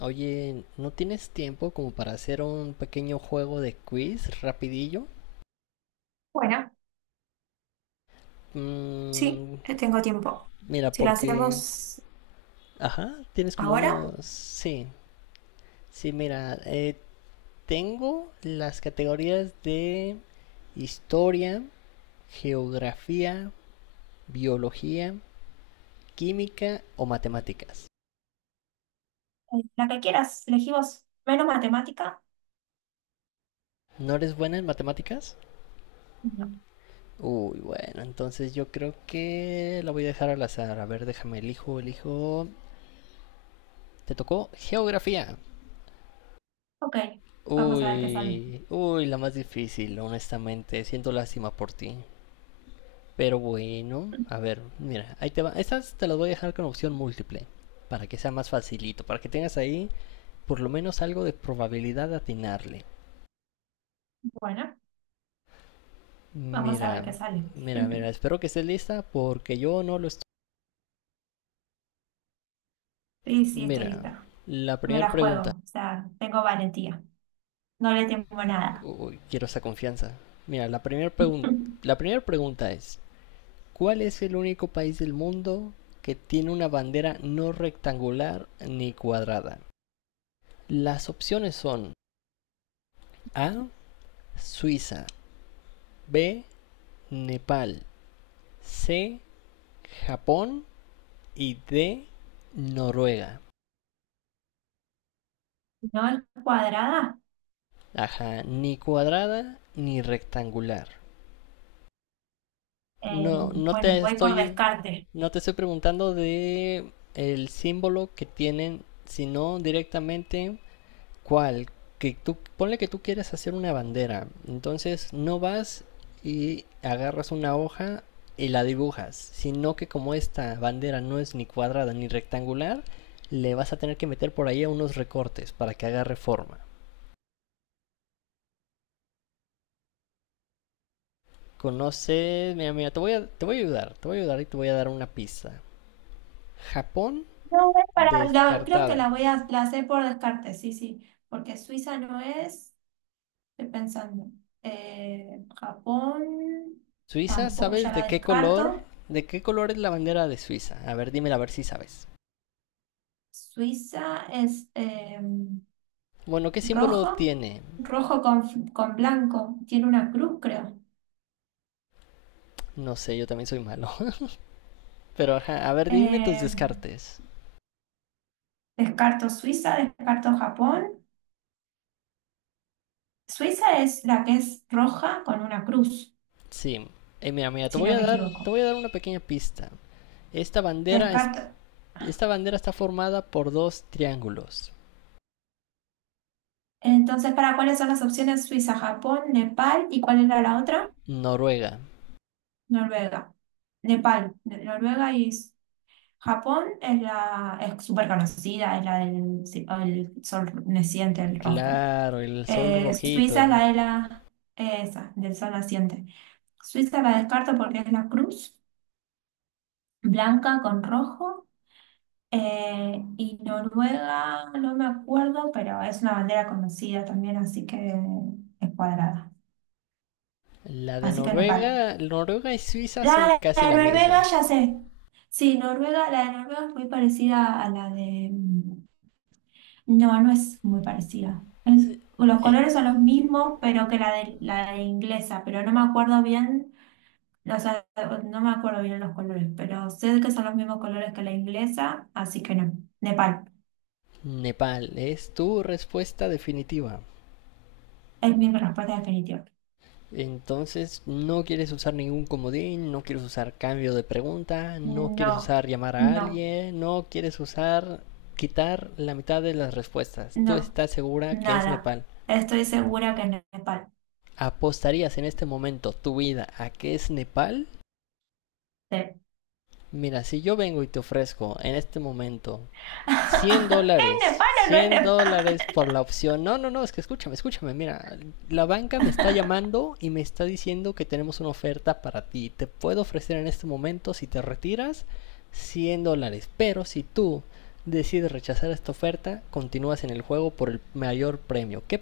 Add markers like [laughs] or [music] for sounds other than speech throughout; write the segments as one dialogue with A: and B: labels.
A: Oye, ¿no tienes tiempo como para hacer un pequeño juego de quiz rapidillo?
B: Bueno, sí,
A: Mm,
B: tengo tiempo.
A: mira,
B: Si lo
A: porque.
B: hacemos
A: Ajá, tienes como
B: ahora,
A: unos. Sí, sí, mira, tengo las categorías de historia, geografía, biología, química o matemáticas.
B: La que quieras, elegí vos. Menos matemática.
A: ¿No eres buena en matemáticas?
B: No.
A: Uy, bueno, entonces yo creo que la voy a dejar al azar. A ver, déjame, elijo, elijo. Te tocó geografía.
B: Ok, vamos a ver qué sale.
A: Uy, uy, la más difícil, honestamente. Siento lástima por ti. Pero bueno, a
B: [laughs]
A: ver, mira, ahí te va. Estas te las voy a dejar con opción múltiple, para que sea más facilito, para que tengas ahí por lo menos algo de probabilidad de atinarle.
B: Bueno, vamos a ver
A: Mira,
B: qué sale. [laughs]
A: espero que estés lista porque yo no lo estoy.
B: Sí, sí, estoy
A: Mira,
B: lista.
A: la
B: Me
A: primera
B: la
A: pregunta.
B: juego, o sea, tengo valentía. No le temo nada.
A: Uy, quiero esa confianza. Mira, la
B: [laughs]
A: primera pregunta es: ¿cuál es el único país del mundo que tiene una bandera no rectangular ni cuadrada? Las opciones son A, Suiza; B, Nepal; C, Japón; y D, Noruega.
B: No es cuadrada.
A: Ajá, ni cuadrada ni rectangular.
B: Eh,
A: No,
B: bueno, voy por descarte.
A: no te estoy preguntando de el símbolo que tienen, sino directamente cual, que tú, ponle que tú quieres hacer una bandera, entonces no vas y agarras una hoja y la dibujas, sino que como esta bandera no es ni cuadrada ni rectangular, le vas a tener que meter por ahí unos recortes para que agarre forma. Conoces, mira, te voy a ayudar, y te voy a dar una pista. Japón,
B: No, es para, creo que
A: descartada.
B: la voy a la hacer por descarte, sí, sí, porque Suiza no es. Estoy pensando. Japón,
A: Suiza,
B: tampoco, ya
A: ¿sabes
B: la
A: de qué color?
B: descarto.
A: ¿De qué color es la bandera de Suiza? A ver, dímela a ver si sabes.
B: Suiza es
A: Bueno, ¿qué símbolo
B: rojo,
A: tiene?
B: rojo con, con blanco. Tiene una cruz, creo.
A: No sé, yo también soy malo. [laughs] Pero ajá, a ver, dime tus
B: Eh,
A: descartes.
B: descarto Suiza, descarto Japón. Suiza es la que es roja con una cruz,
A: Sí. Mira,
B: si no me
A: te
B: equivoco.
A: voy a dar una pequeña pista. Esta bandera es,
B: Descarto.
A: Esta bandera está formada por dos triángulos.
B: Entonces, ¿para cuáles son las opciones? Suiza, Japón, Nepal y ¿cuál era la otra?
A: Noruega.
B: Noruega. Nepal, Noruega y Japón es la es súper conocida, es la el sol naciente, el rojo.
A: Claro, el sol rojito.
B: Suiza es la de la E, esa, del sol naciente. Suiza la descarto porque es la cruz blanca con rojo. Y Noruega, no me acuerdo, pero es una bandera conocida también, así que es cuadrada. Así que Nepal.
A: Noruega y Suiza son
B: La
A: casi
B: de
A: la
B: Noruega,
A: misma.
B: ya sé. Sí, Noruega, la de Noruega es muy parecida a la de. No, no es muy parecida. Es- los
A: Eh,
B: colores son los mismos, pero que la de inglesa, pero no me acuerdo bien, o sea, no me acuerdo bien los colores, pero sé que son los mismos colores que la inglesa, así que no. Nepal,
A: Nepal, es tu respuesta definitiva.
B: es mi respuesta definitiva.
A: Entonces, no quieres usar ningún comodín, no quieres usar cambio de pregunta, no quieres
B: No,
A: usar llamar a
B: no,
A: alguien, no quieres usar quitar la mitad de las respuestas. Tú
B: no,
A: estás segura que es
B: nada.
A: Nepal.
B: Estoy segura que es Nepal.
A: ¿Apostarías en este momento tu vida a que es Nepal?
B: Sí.
A: Mira, si yo vengo y te ofrezco en este momento
B: [laughs]
A: 100
B: ¿Es
A: dólares.
B: Nepal o no es
A: cien
B: Nepal?
A: dólares por la opción. No, no, no, es que escúchame, escúchame. Mira, la banca me está llamando y me está diciendo que tenemos una oferta para ti. Te puedo ofrecer en este momento, si te retiras, $100. Pero si tú decides rechazar esta oferta, continúas en el juego por el mayor premio. ¿Qué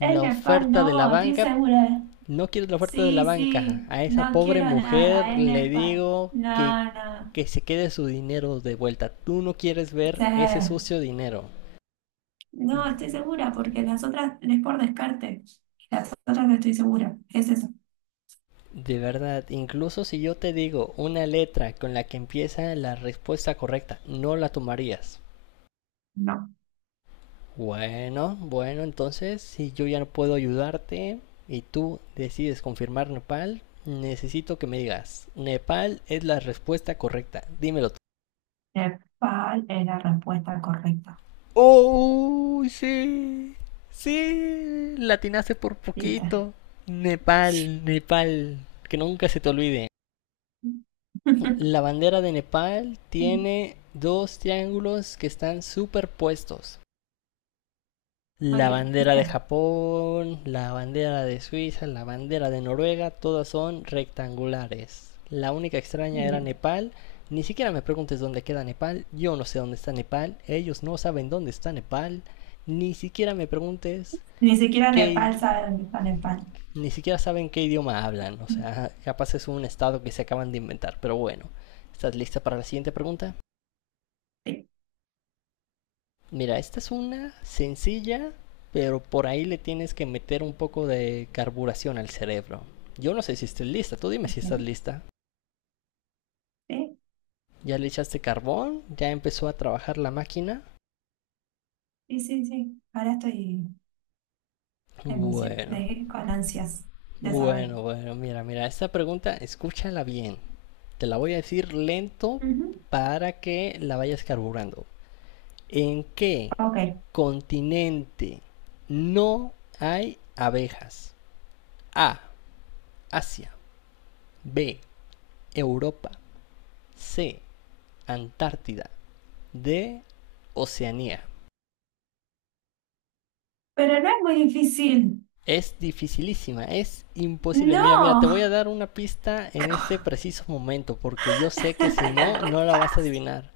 B: Es Nepal,
A: oferta de la
B: no, estoy
A: banca?
B: segura.
A: No quiero la oferta de la
B: Sí,
A: banca.
B: sí,
A: A esa
B: no
A: pobre
B: quiero nada,
A: mujer
B: es
A: le
B: Nepal.
A: digo que,
B: No, no.
A: se quede su dinero de vuelta. Tú no quieres
B: Sí.
A: ver ese sucio dinero.
B: No, estoy segura porque las otras es por descarte. Las otras no estoy segura. Es eso.
A: De verdad, incluso si yo te digo una letra con la que empieza la respuesta correcta, no la tomarías.
B: No.
A: Bueno, entonces si yo ya no puedo ayudarte y tú decides confirmar Nepal, necesito que me digas: Nepal es la respuesta correcta. Dímelo tú.
B: Nepal es la respuesta correcta.
A: ¡Oh! Sí. Sí. Latinaste por
B: ¿Viste?
A: poquito. Nepal, Nepal. Que nunca se te olvide. La
B: [laughs]
A: bandera de Nepal tiene dos triángulos que están superpuestos.
B: Muy
A: La
B: bien,
A: bandera de
B: ¿viste?
A: Japón, la bandera de Suiza, la bandera de Noruega, todas son rectangulares. La única extraña
B: Muy
A: era
B: bien.
A: Nepal. Ni siquiera me preguntes dónde queda Nepal. Yo no sé dónde está Nepal. Ellos no saben dónde está Nepal. Ni siquiera me preguntes
B: Ni siquiera
A: qué.
B: Nepal sabe dónde está Nepal.
A: Ni siquiera saben qué idioma hablan. O sea, capaz es un estado que se acaban de inventar. Pero bueno, ¿estás lista para la siguiente pregunta?
B: Sí,
A: Mira, esta es una sencilla, pero por ahí le tienes que meter un poco de carburación al cerebro. Yo no sé si estés lista, tú dime si estás
B: ok.
A: lista.
B: Sí,
A: Ya le echaste carbón, ya empezó a trabajar la máquina.
B: sí, sí. Sí. Ahora estoy
A: Bueno,
B: con ansias de saber.
A: bueno, mira, esta pregunta escúchala bien. Te la voy a decir lento
B: Ujú.
A: para que la vayas carburando. ¿En qué
B: Ok.
A: continente no hay abejas? A. Asia. B. Europa. C. Antártida. D. Oceanía.
B: Pero no es muy difícil.
A: Es dificilísima, es imposible. Mira,
B: No.
A: te voy a dar una pista en este
B: [laughs]
A: preciso momento, porque yo sé
B: Es
A: que si no,
B: re
A: no la vas a
B: fácil.
A: adivinar.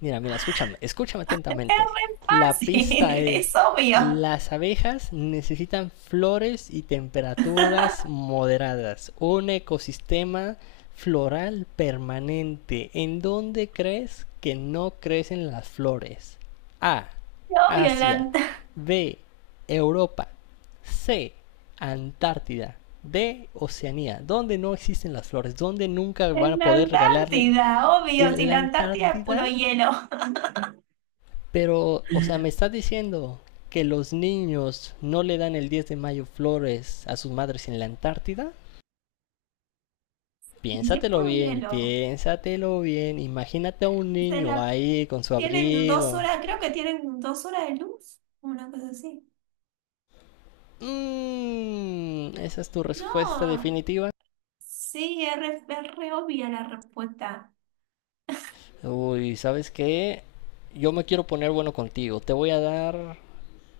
A: Mira, escúchame, escúchame
B: Es
A: atentamente.
B: muy
A: La pista
B: fácil, [laughs] es
A: es:
B: obvio.
A: las abejas necesitan flores y temperaturas
B: [laughs]
A: moderadas, un ecosistema floral permanente. ¿En dónde crees que no crecen las flores? A,
B: Es obvio,
A: Asia. B, Europa. C. Antártida. D. Oceanía. Donde no existen las flores. Donde nunca van
B: En
A: a
B: la
A: poder regalarle.
B: Antártida, obvio,
A: En
B: si
A: la
B: la Antártida es puro
A: Antártida.
B: hielo.
A: Pero, o sea, me estás diciendo que los niños no le dan el 10 de mayo flores a sus madres en la Antártida.
B: [laughs] Y si es
A: Piénsatelo
B: puro
A: bien,
B: hielo,
A: piénsatelo bien. Imagínate a un
B: se
A: niño
B: la,
A: ahí con su
B: tienen dos
A: abrigo.
B: horas, creo que tienen 2 horas de luz, una cosa así.
A: ¿Esa es tu respuesta
B: No,
A: definitiva?
B: sí, es re obvia la respuesta.
A: Uy, ¿sabes qué? Yo me quiero poner bueno contigo. Te voy a dar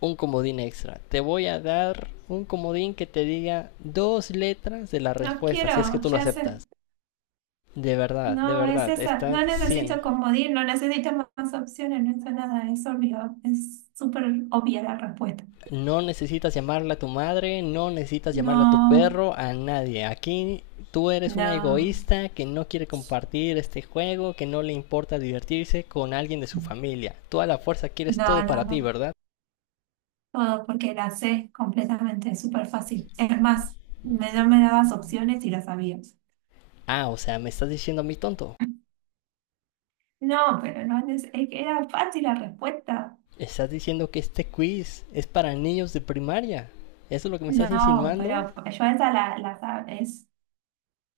A: un comodín extra. Te voy a dar un comodín que te diga dos letras de la
B: No
A: respuesta, si es que
B: quiero,
A: tú lo
B: ya sé.
A: aceptas. De
B: No, es
A: verdad,
B: esa.
A: está
B: No
A: cien.
B: necesito comodín, no necesito más, más opciones, no es nada, es obvio, es súper obvia la respuesta.
A: No necesitas llamarla a tu madre, no necesitas llamarla a tu
B: No.
A: perro, a nadie. Aquí tú eres una
B: No,
A: egoísta que no quiere compartir este juego, que no le importa divertirse con alguien de su familia. Tú a la fuerza quieres
B: no,
A: todo
B: no,
A: para ti,
B: no.
A: ¿verdad?
B: Todo porque la sé completamente, súper fácil. Es más, no me dabas opciones y las sabía.
A: Ah, o sea, me estás diciendo a mí tonto.
B: No, pero no es, es que era fácil la respuesta.
A: ¿Estás diciendo que este quiz es para niños de primaria? ¿Eso es lo que me estás
B: No,
A: insinuando?
B: pero yo esa es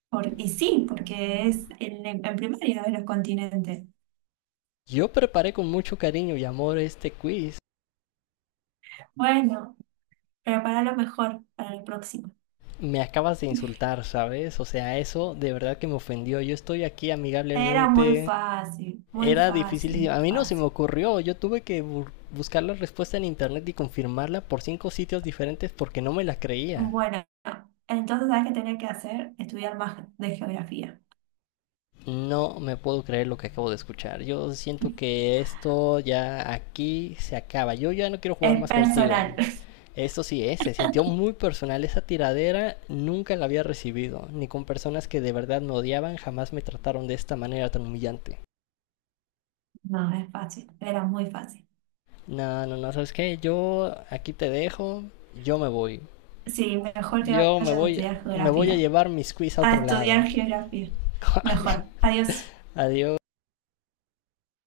B: por, y sí, porque es en primaria de los continentes.
A: Yo preparé con mucho cariño y amor este quiz.
B: Bueno, prepara lo mejor para el próximo.
A: Me acabas de insultar, ¿sabes? O sea, eso de verdad que me ofendió. Yo estoy aquí
B: Era muy
A: amigablemente.
B: fácil, muy
A: Era
B: fácil,
A: difícil.
B: muy
A: A mí no se me
B: fácil.
A: ocurrió. Yo tuve que buscar la respuesta en internet y confirmarla por cinco sitios diferentes porque no me la creía.
B: Bueno, entonces, ¿sabes qué tenía que hacer? Estudiar más de geografía.
A: No me puedo creer lo que acabo de escuchar. Yo siento
B: [laughs]
A: que esto ya aquí se acaba. Yo ya no quiero jugar
B: Es
A: más contigo.
B: personal. [laughs]
A: Se sintió muy personal. Esa tiradera nunca la había recibido, ni con personas que de verdad me odiaban jamás me trataron de esta manera tan humillante.
B: No, es fácil, era muy fácil.
A: No, no, no, ¿sabes qué? Yo aquí te dejo, yo me voy.
B: Sí, mejor que
A: Yo
B: vayas a estudiar
A: me voy a
B: geografía.
A: llevar mis quiz a
B: A
A: otro lado.
B: estudiar geografía. Mejor.
A: [laughs]
B: Adiós.
A: Adiós.